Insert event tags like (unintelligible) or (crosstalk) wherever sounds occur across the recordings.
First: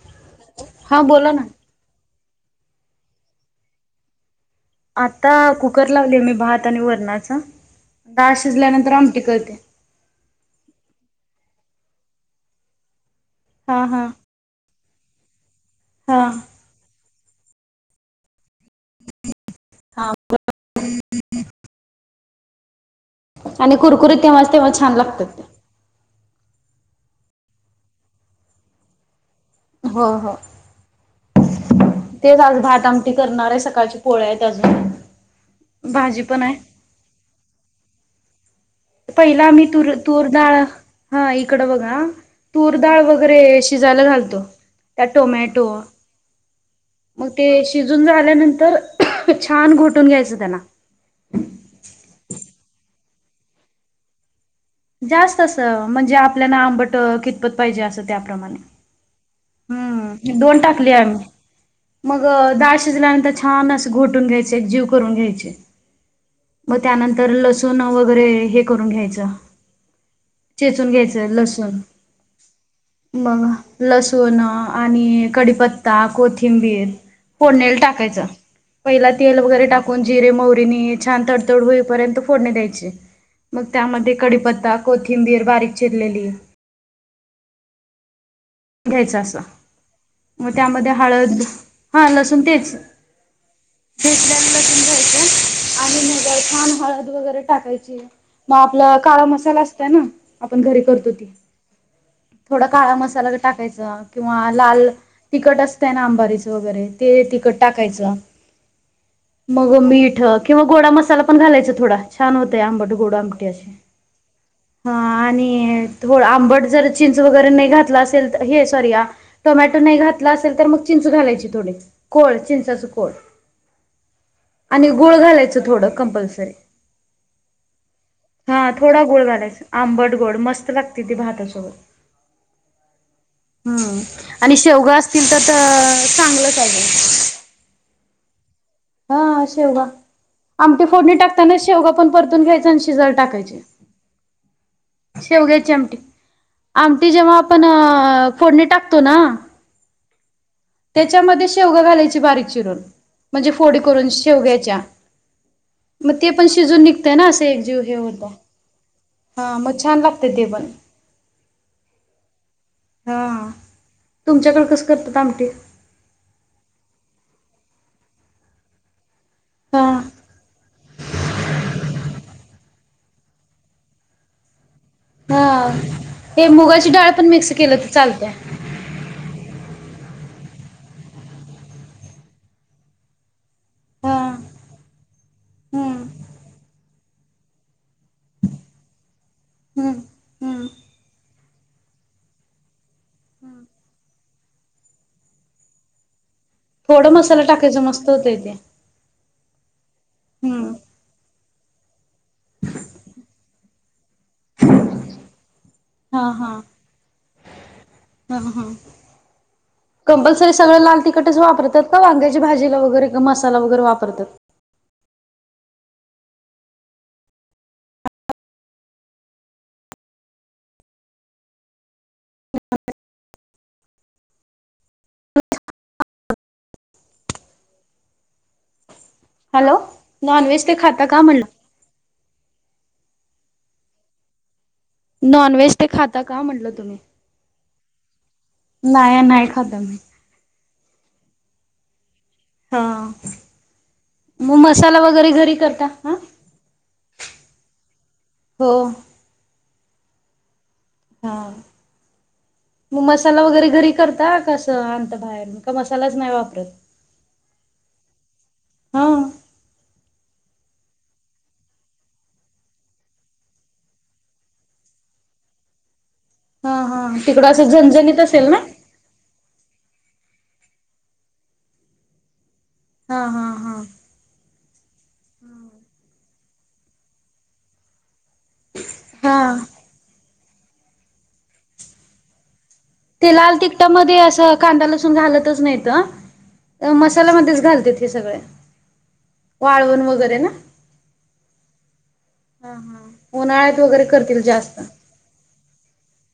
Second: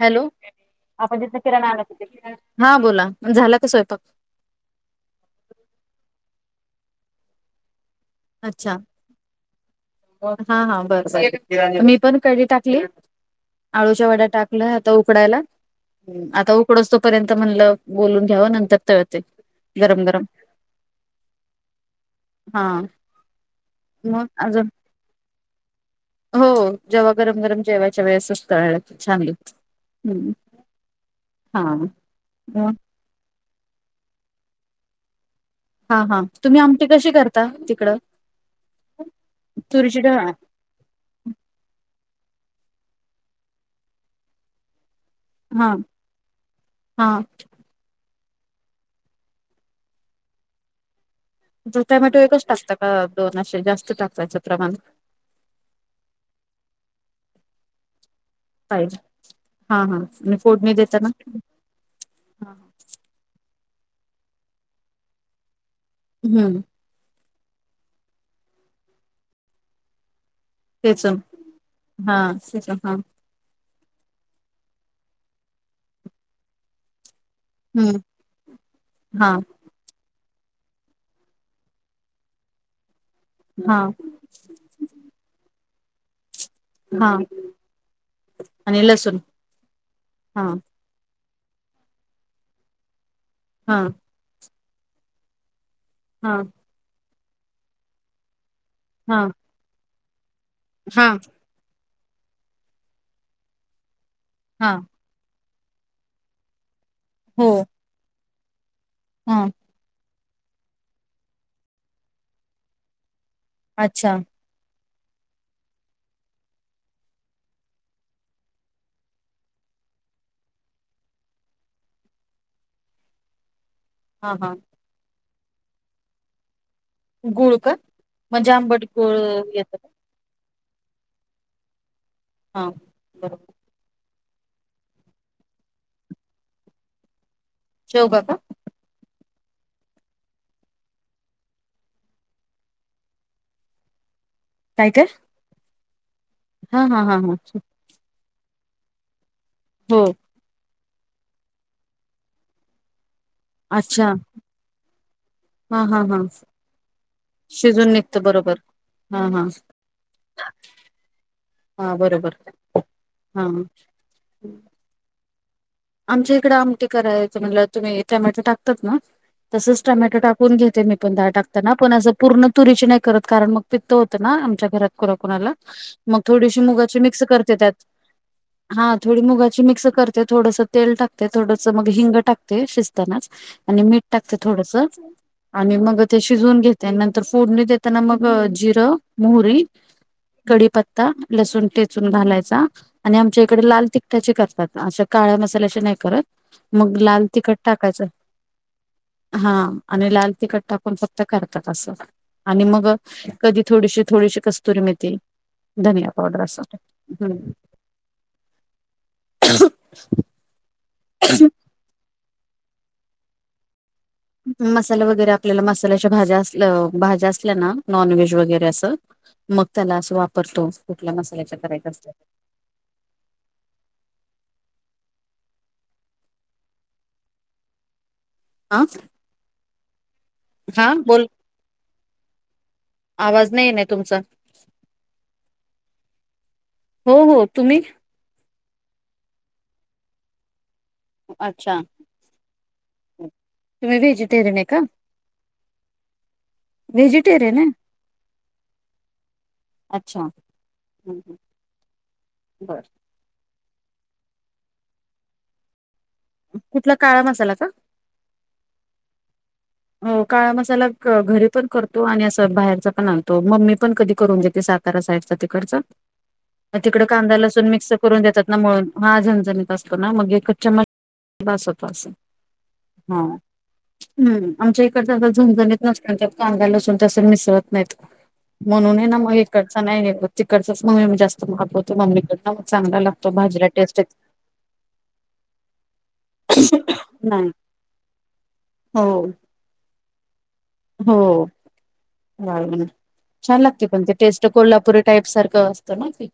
Hello, हा आपण बोला जिथनं ना. किराणा आणला तिथे. हां, बोला, झाला का स्वयपाक? आता कुकर लावली मी भात आणि वरणाच दाळ शिजल्यानंतर आमटी करते. हां, हा, बर बरं, मी पण कढी टाकली, हा हा आळूच्या वड्या टाक ल, आता उकडायला, हा. आता उकडोस तोपर्यंत म्हणलं बोलून घ्याव, नंतर तळते, गरम गरम हां. आणि कुरकुरीत तेव्हाच तेव्हा छान लागतात ते. हो, जेव्हा गरम गरम जेवायच्या वेळेसच तळल्या की छान लागते. हो हो, हा तेच आज मग भात आम टी करणार आहे, सकाळची पोळ्या आहेत अजून. हां, हा, भाजी पण तुम्ही आहे आमटी कशी करता तिकडं? पहिलं आम्ही तुर तुरीची डाळ तूरडाळ अ हा, इकडं बघा, तूर डाळ वगैरे शिजायला घालतो. त्यात टोमॅटो, हा हा मग ते शि- शिजून झाल्यानंतर छान घोटून घ्यायचं त्याला. जर टोमॅटो एकच टाकता का दोन, असे जास्त टाकतायचं प्रमाण? जास्त असं म्हणजे आपल्याला आंबट कितपत पाहिजे, असं त्याप्रमाणे. पाहिजे, हा हा, आणि हम्म दोन फोडणी टाकले देताना? आम्ही मग दाळ शिजल्यानंतर छान असं घोटून घ्यायचे, एक जीव करून घ्यायचे. हम्म. मग त्यानंतर लसूण वगैरे हे करून घ्यायचं. चेचून ठेचून घ्यायचं लसूण. हा ठेचून हा मग लसूण आणि कढीपत्ता, कोथिंबीर. फोडनीला हम्म टाकायचं, पहिला हा तेल वगैरे टाक कोण जिरे, मोहरी नी छान तडतड होईपर्यंत फोडनी द्यायची, मग हा त्यामध्ये कडीपत्ता, कोथिंबीर बारीक चिरलेली हा. आणि घ्यायच लसूण असं, हा मग त्यामध्ये हळद हा लसूण तेच हा. (unintelligible) घ्यायचं आणि मग हा. छान हळद वगैरे टाकायची, मग आपलं काळा हा मसाला असतय ना आपण घरी हा करतो ती, थोडा काळा मसाला टाकायचा किंवा हा लाल तिकट असतंय ना अंबारीच वगैरे ते हो तिकट टाकायचं. हा. हो मीठ किंवा गोडा मसाला पण घालायच थोडा छान होत आंबट, गोड आमटी अस. अच्छा ह आणि थोडं आंबट जर चिंच वगैरे नाही घातला असेल, तर हे सॉरी टोमॅटो नाही घातला असेल, तर मग चिंच घालायची थोडी कोळ चिंचाच कोळ. हा हा. आणि गुळ घालायचं थोडं कंपल्सरी. गुळ का म्हणजे हा आंबट थोडा गुळ गोड घालायचा येत- आंबट गोड मस्त लागते ती भातासोबत. हा बर. हम्म, आणि शेवगा असतील, तर चांगलंच आहे मग. शेवगा का? हा शेवगा आमटी फोडणी टाकतानाच शेवगा पण परतून घ्यायच आणि शिजायला टाकायची. (unintelligible) काय? काय? शेवग्याची आमटी. हा हा आमटी हा हा जेव्हा आपण फोडणी टाकतो ना हो. त्याच्यामध्ये शेवगा घालायचे बारीक चिरून म्हणजे फोडी करून अच्छा शेवग्याच्या. हा हा मग हा ते पण शिजून निघतय ना, असे एकजीव शिजून हे होत. निघतं बरोबर हा मग छान लागतय ते पण. हा बरबर, हा. तुमच्याकड कसं करतेत आमटी? आमच्या इकडं आमटी करायचं म्हटल, तुम्ही टोमॅटो टाकतात ना तसच हा टोमॅटो टाकून घेते मी डाळ टाकताना पण असं पूर्ण तुरीची नाही करत कारण मग पित्त होतं ना आमच्या घरात कोणा कोणाला, हा मग हे थोडीशी मुगाची डाळ मिक्स पण करते त्यात. केलं तर चालतय. हा थोडी मुगाची मिक्स करते, थोडंस तेल टाकते, थोडस मग हिंग टाकते शिजतानाच आणि मीठ हा टाकते थोडस आणि मग हम्म ते शिजवून घेत त्यानंतर फोडणी देताना मग जिरं, मोहरी हम्म हम्म कढीपत्ता, लसूण टेचून घालायचा आणि आमच्या इकडे लाल तिकटाची करतात, अशा काळ्या मसाल्याची नाही करत मग थोडं लाल मसाला तिखट टाकायचं मस्त होतय ते. हा आणि लाल तिखट हम्म टाकून फक्त करतात असं आणि मग कधी थोडीशी थोडीशी कस्तुरी मेथी धनिया हा पावडर हा अस ह हा कंपल्सरी सगळं लाल तिखटच वापरतात का वांग्याच्या भाजीला वगैरे मसाला वगैरे वापरतात? मसाला वगैरे आपल्याला मसाल्याच्या भाज्या असल भाज्या असल्या ना नॉन व्हेज वगैरे असं मग त्याला असं वापरतो. कुठल्या मसाल्याच्या करायच्या असल्याव. आ? हॅलो. नॉनव्हेज ते हा खाता का बोल, म्हणलं? आवाज नाय येईना तुमचा. नॉन व्हेज ते खाता का म्हटलं तुम्ही? हो हो, तुम्ही? नाय नाय खाता आम्ही. अच्छा. हा, तुम्ही व्हेजिटेरियन म आहे का मसाला वगैरे घरी करता आ? व्हेजिटेरियन आय? हो. अच्छा. हा बर म मसाला वगैरे घरी करता का अस आणता बाहेरन? मसालाच नाय वापरत. कुठला काळा मसाला का? हा हो काळा मसाला घरी पण करतो आणि असं बाहेरचा पण आणतो मम्मी पण कधी करून देते सा तारा साईडचा तिकडच, हा म तिकड हा कांदा तिकडं लसून असं मिक्स झणझणीत करून देतात असेल ना मळून हा झणझणी असतो ना मग एकच चम्मच बास होतो असं हा. हम्म. आमच्या इकडचं आस झणझणीत नसत त्यात कांदा लसूून अस मिसळत नायत, म्हणून हाय ना मग हा इकडचं नाय घेतो तिकडचाच मग आम्ही जास्त मागवतो मम्मी कडनं चांगला ला ते लाल तिकटामध्ये असं कांदा लसून घालतच नायत. येते त नाही मसाल्यामध्येच घालत्यात की सगळे हो वाळून वगैरे ना? हो हा छान उन्हाळ्यात लागते पण वगैरे ती करतील टेस्ट जास्त कोल्हापूरी टाईप सारखं असतं ना ते.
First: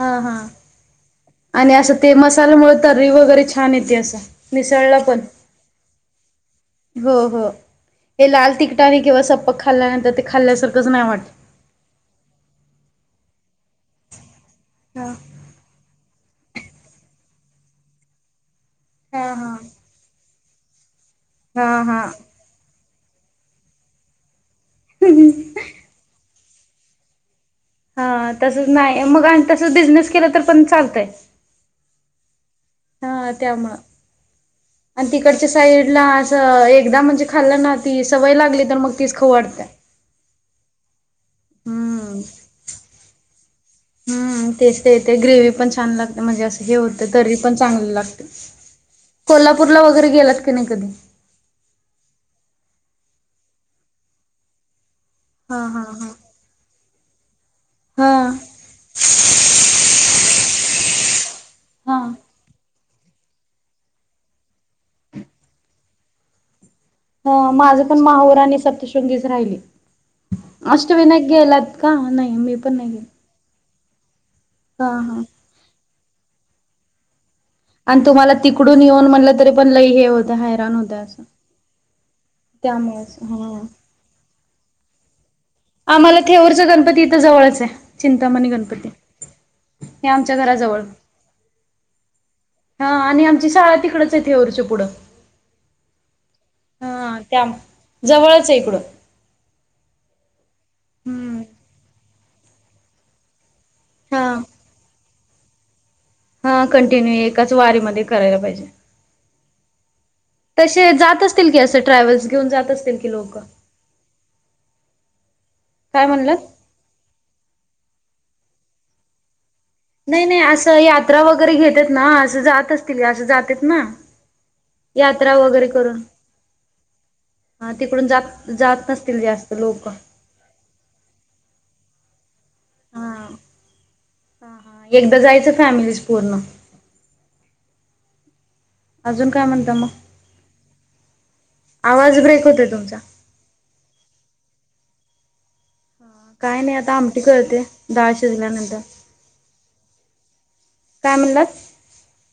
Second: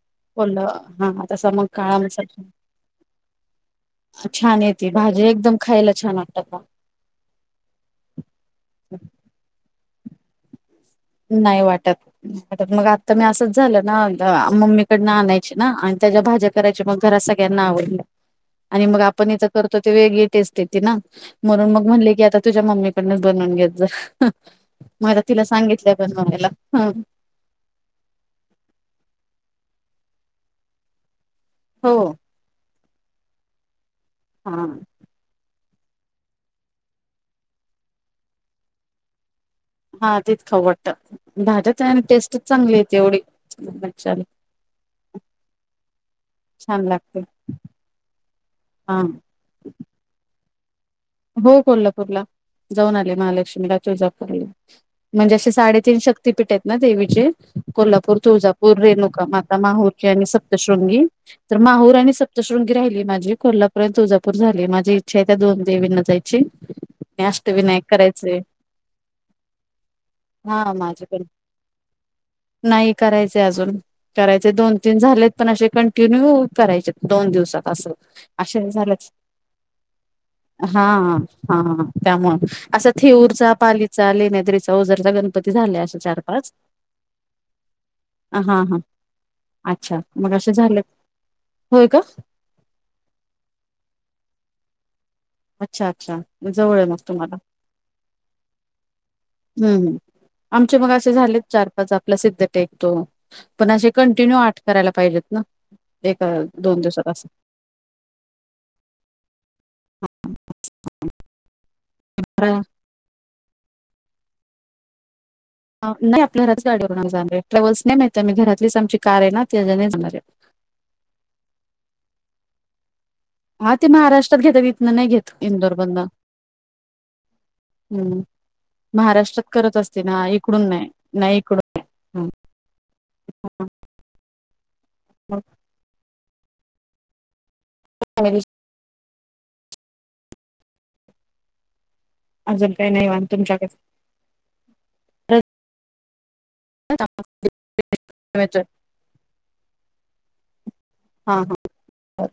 हा हा कोल्हा हा तसा मग आणि असं काळा ते मसाला मसाल्यामुळे तर्री वगैरे छान येते असं. छान येते मिसळला पण भाजी एकदम खायला छान वाटत म. हो हो हे लाल तिकटाने किंवा सप्पक खाल्ल्यानंतर ते खाल्ल्यासारखंच नाय वाट नाय वाटत वाटत मग आत्ता मी असंच झालं ना हा मम्मीकडनं आणाय ची ना अन् त्याच्या भाज्या करायची मग घर सगळ्यांना आवडल्या आणि मग आपण हा इथं हा करतो ते वेगळी टेस्ट येते ना म्हणून हा मग हा म्हणले की आता तुझ्या मम्मीकडच बनवून घेत जा. म आता तिला सांगितलंय बनवायला. हा तसच नाय मग आणि तसच बिझनेस केला तर पण चालतंय. हो. हा त्यामुळ. हा. आण तिकडच्या साईडला असं एकदा म्हणजे खाल्लं ना ती सवय लागली तर मग तीच खाऊ वाटतिया. हा तेच खाऊ वाटतं भाज्या तयार हम्म टेस्टच चांगली येते एवढी. छान हम्म, तेच तेच ते ग्रेवी पण छान लागते म्हणजे असं हे होतं करी पण चांगल लागत. हां. कोल्हापूरला वगैरे गेलात का नाय कधी? हो कोल्हापूरला जाऊन आले महालक्ष्मीला, तुळजापूरला. म्हणजे असे हा हा साडेतीन हा शक्ततीपीठं येत ना देवीचे हा कोल्हापूर तुळजापूर रेणु माता, माहुरतीे आणि सप्तशृंगी. तर माहूर हा. आणि सप्तशृंगी राहिलीय माझी कोल्हापुरयंत तुळजापूर झाली माझी इच्छाये त्या दोन देवींना जायची अष्टविनायक माझं पण करायचे माहोर आणि सप्तशृंगीच राहिली. हा माझे पण अष्टविनायक गेलात का नाही मी पण नाही गेली. चय अजून करायचय दोन तीन हा झालेत पण असे कंटिन्यू करायचेत दोन दिवसात असं आण तुम्हाला असे तिकडून झालंच येऊन म्हणलं तरी पण लई हे होत. हा हा हा हा ह त्यामुळं असं त्यामुळेच थेऊरचा, हा. पालीचा, लेण्याद्रीचा, उजरचा गणपती झाले असे आम्हाला चार पाच थेऊरचा गणपती इथं जवळच आहे. हा चिंतामणी हा गणपती. अच्छा हे मग आमच्या असं झालं घराजवळ होय का हा आणि आमची शाळा तिकडच आहेे थेऊरच्या पुढं अच्छा- अच्छा जवळ आहे मग हा तुम्हाला. त्या जवळच आहे इकडून. हम् आमचे मग असे हम्म झालेत चार पाच आपला सिद्ध टेक तो पण असे हा कंटिन्यू आठ करायला पाहिजेत ना एक दोन दिवसात असं तवारीमध्ये करायला पाहिजे. तसे जात असतील की असं ट्रॅव्हल्स घेऊन जात असतील की लोक काय नाही म्हणलं आपल्या घरात गाडी होणार जाणार आहे ट्रॅव्हल्स नाही माहित आहे मी घरातलीच आमची कार आहे ना त्यानेच नाय नाई असं यात्रा वगैरे घेतेत ना असं जात असतील असं जात हा ते महाराष्ट्रात घेतात इथनं नाही घेत वगैरे इंदोर मधन करून हा तिकडून हम्म जात जात नसतील महाराष्ट्रात जास्त करत लोक असतील ना इकडून नाय. नाही इकडून. ह हा एकदा मग जायचं फॅमिलीच पूर्ण (inaudible) अजून काय म्हणता मग, आवाज ब्रेक होतोय अजून काय तुमचा नाही, निवांत तुमच्याकड काय नाही आता आमटी करते डाळ येतोय शिजल्यानंतर काय हा म्हणलात हा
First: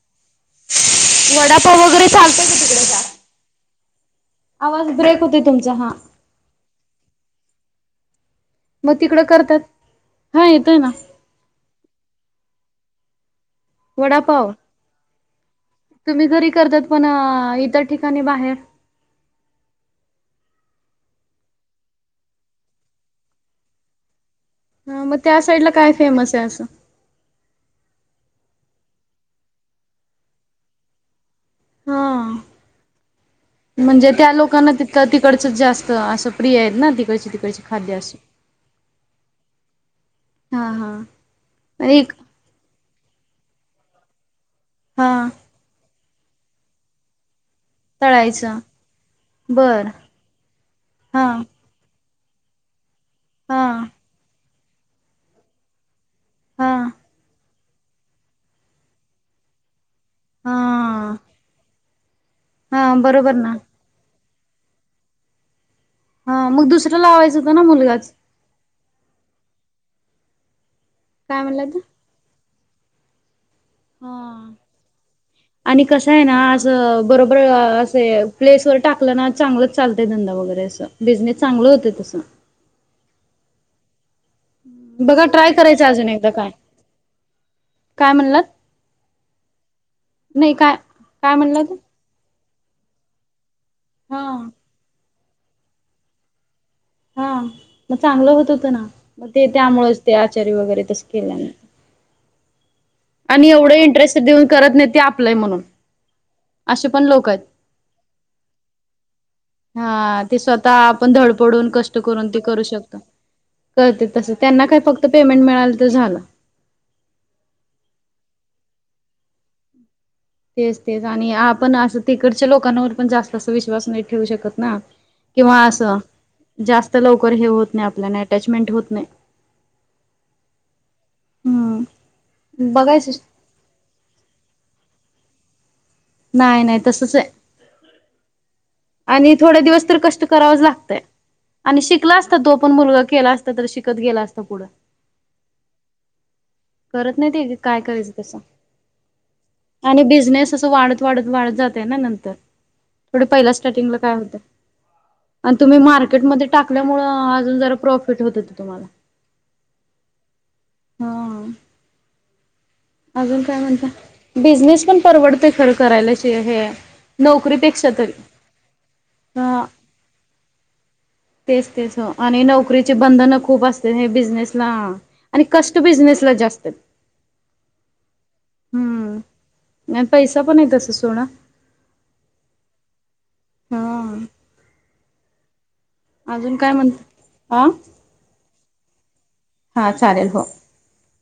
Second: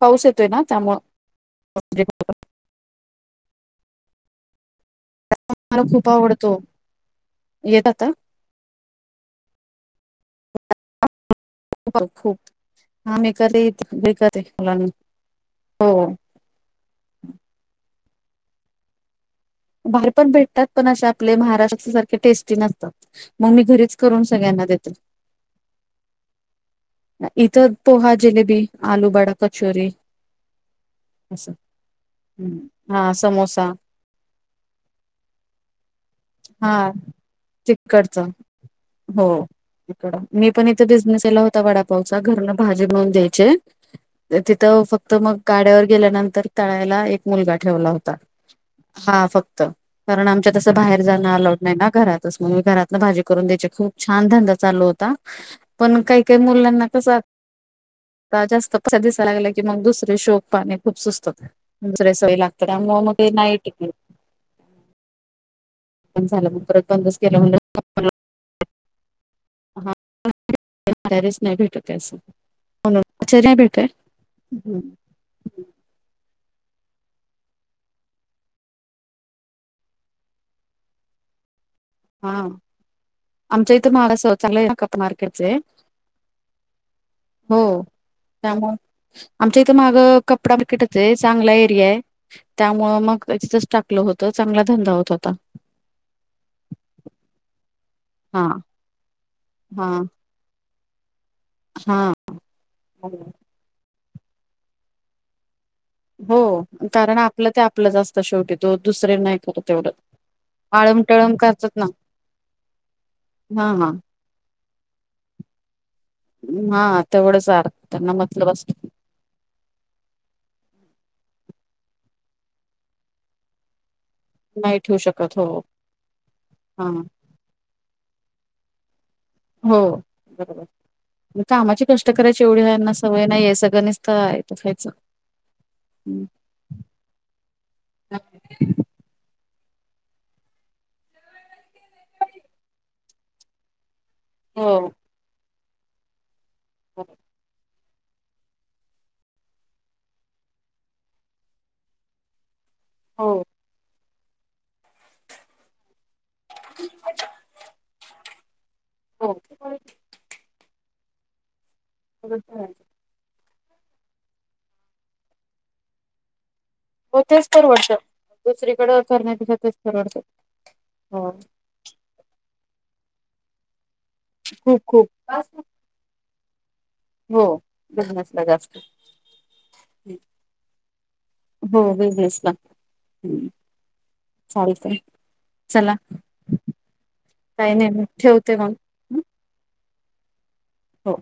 पाऊस येतोय ना त्यामुळे वडापाव वगैरे चालतय का तिकडे का आवाज ब्रेक होतोय. मला खूप आवडतो येत आता मग तिकडं करतात हा येतोय ना. खूप हामे करते बेकते वडापाव मुलांना (unintelligible) हो तुम्ही घरी करतात पण इतर ठिकाणी बाहेर बाहेर पण भेटतात पण असे आपले महाराष्ट्राच्या सारखे टेस्टी नसतात मग मी घरीच करून सगळ्यांना देते हा मग त्या साईड ला काय फेमस आहे असं. इथं पोहा, जिलेबी, आलू बडा, कचोरी अस हा हा समोसा म्हणजे त्या लोकांना तिथं तिकडचंच जास्त असं प्रिय हा आहेत ना तिकडचे तिकडचे खाद्य अस तिकडचं हो इकड मी पण हा इथ हा बिझनेसला होता वडा एक घरन भाजी बनवून द्यायचे तिथ हा फक्त मग गाड्यावर गेल्यानंतर तळायला एक मुलगा ठेवला होता तळायचं हा फक्त बर कारण आमच्या तस बाहेर जाणं हा अलाऊड नाही ना घरातच मग मी घरातन भाजी करून हा द्यायची खूप छान धंदा चालू होता पण काही काही हा मुलांना कसं जास्त दिसायला लागलं की मग दुसरे शोक हा पाणी खूप सुस्त. दुसरे सोई लागतात हा त्यामुळ मग ते बरोबर ना नाईट. पण हा झालं मग परत दुसरं कस केलं लावायचं होतं म्ह ना (unintelligible) मुलगाच (unintelligible) हच काय नाही म्हणला तर भेटत असं. हो आचर नाही भेट हा (unintelligible) (inaudible) आणि कसं आहे ना असं बरोबर असे प्लेसवर टाकलं ना चांगलंच चालतंय धंदा वगैरे असं. बिझनेस चांगलं होत तस. ह आमच्या इथे महाराष्ट चांगला कप बघा मार्केटचे ट्राय आहे. करायचं अजून एकदा काय हो, काय म्हणलात त्यामुळे आमच्या इथं मागं नाही कपडा काय (unintelligible) काय चांगला म्हणला तू एरिया आहे. त्यामुळ मग एकच टाकलं हा होत चांगला धंदा होत होता. हा मग चांगलं हा होत होतं ना मग ते हा त्यामुळेच ते आचार्य वगैरे तस केल्याने. हा. (inaudible) आणि एवढं इंटरेस्ट देऊन करत नाही ते आपलाय म्हणून. हो असे पण कारण लोक आहेत आपलं ते आपलंच असत शेवटी तो दुसरे नाही करत एवढं. हा ते स्वतः आपण धडपडून कष्ट करून ते करू शक हा (inaudible) हा कर तस त्यांना काय फक्त पेमेंट मिळाल तर झालं. हा तेवढंचा (unintelligible) त्यांना मटलं बसत. तेच तेच आणि आपण असं तिकडच्या लोकांवर पण जास्त अस विश्वास नाही ठेऊ शकत ना नाही ठेवू शकत हो किंवा असं हा जास्त लोक कोण हे होत नाही आपल्याला अटॅचमेंट होत नाही. हो बरोबर, कामाची हम्म कष्ट करायची एवढी आहेना बघायचं सवय नाही आहे सगळं नसत आहेत. त्याच (inaudible) हम्. नाही नाही तसंच आहे. आणि थोड्या दिवस तर कष्ट करावच लागतय आणि शिकला असता तो पण मुलगा केला असता तर शिक त गेला असत पुढं. हो करत नाही ते काय करायचं तसं. आणि बिझनेस असं वाढत वाढत वाढत जाते ना नंतर. थोड पहिल्या हो स्टार्टिंगला काय होत आणि तुम्ही मार्केटमध्ये टाकल्यामुळ जरा प्रॉफिट होत तुम्हाला. हो. (inaudible) हा. हो. (inaudible) अजून काय म्हणता? बिझनेस पण परवडते खरं करायलाच हे. हो तेच तर नोकरीपेक्षा वर्षात तरी. दुसरीकडेचर (unintelligible) नाही तस हा तेच परवडतात. तेच तेच हा. आणि नोकरीचे बंधन खूप असते हे बिझनेसला खूप खूप आणि कष्ट बिझनेसला जास्त आहे. हो. बिझनेसला जास्त. हम्म आणि पैसा पण आहे तस सोडा. हो बिझनेसला हा चालते चला. अजून काय म्हणत? आ? काही नाही मग ठेवते मग. हं, हा चालेल हो. हो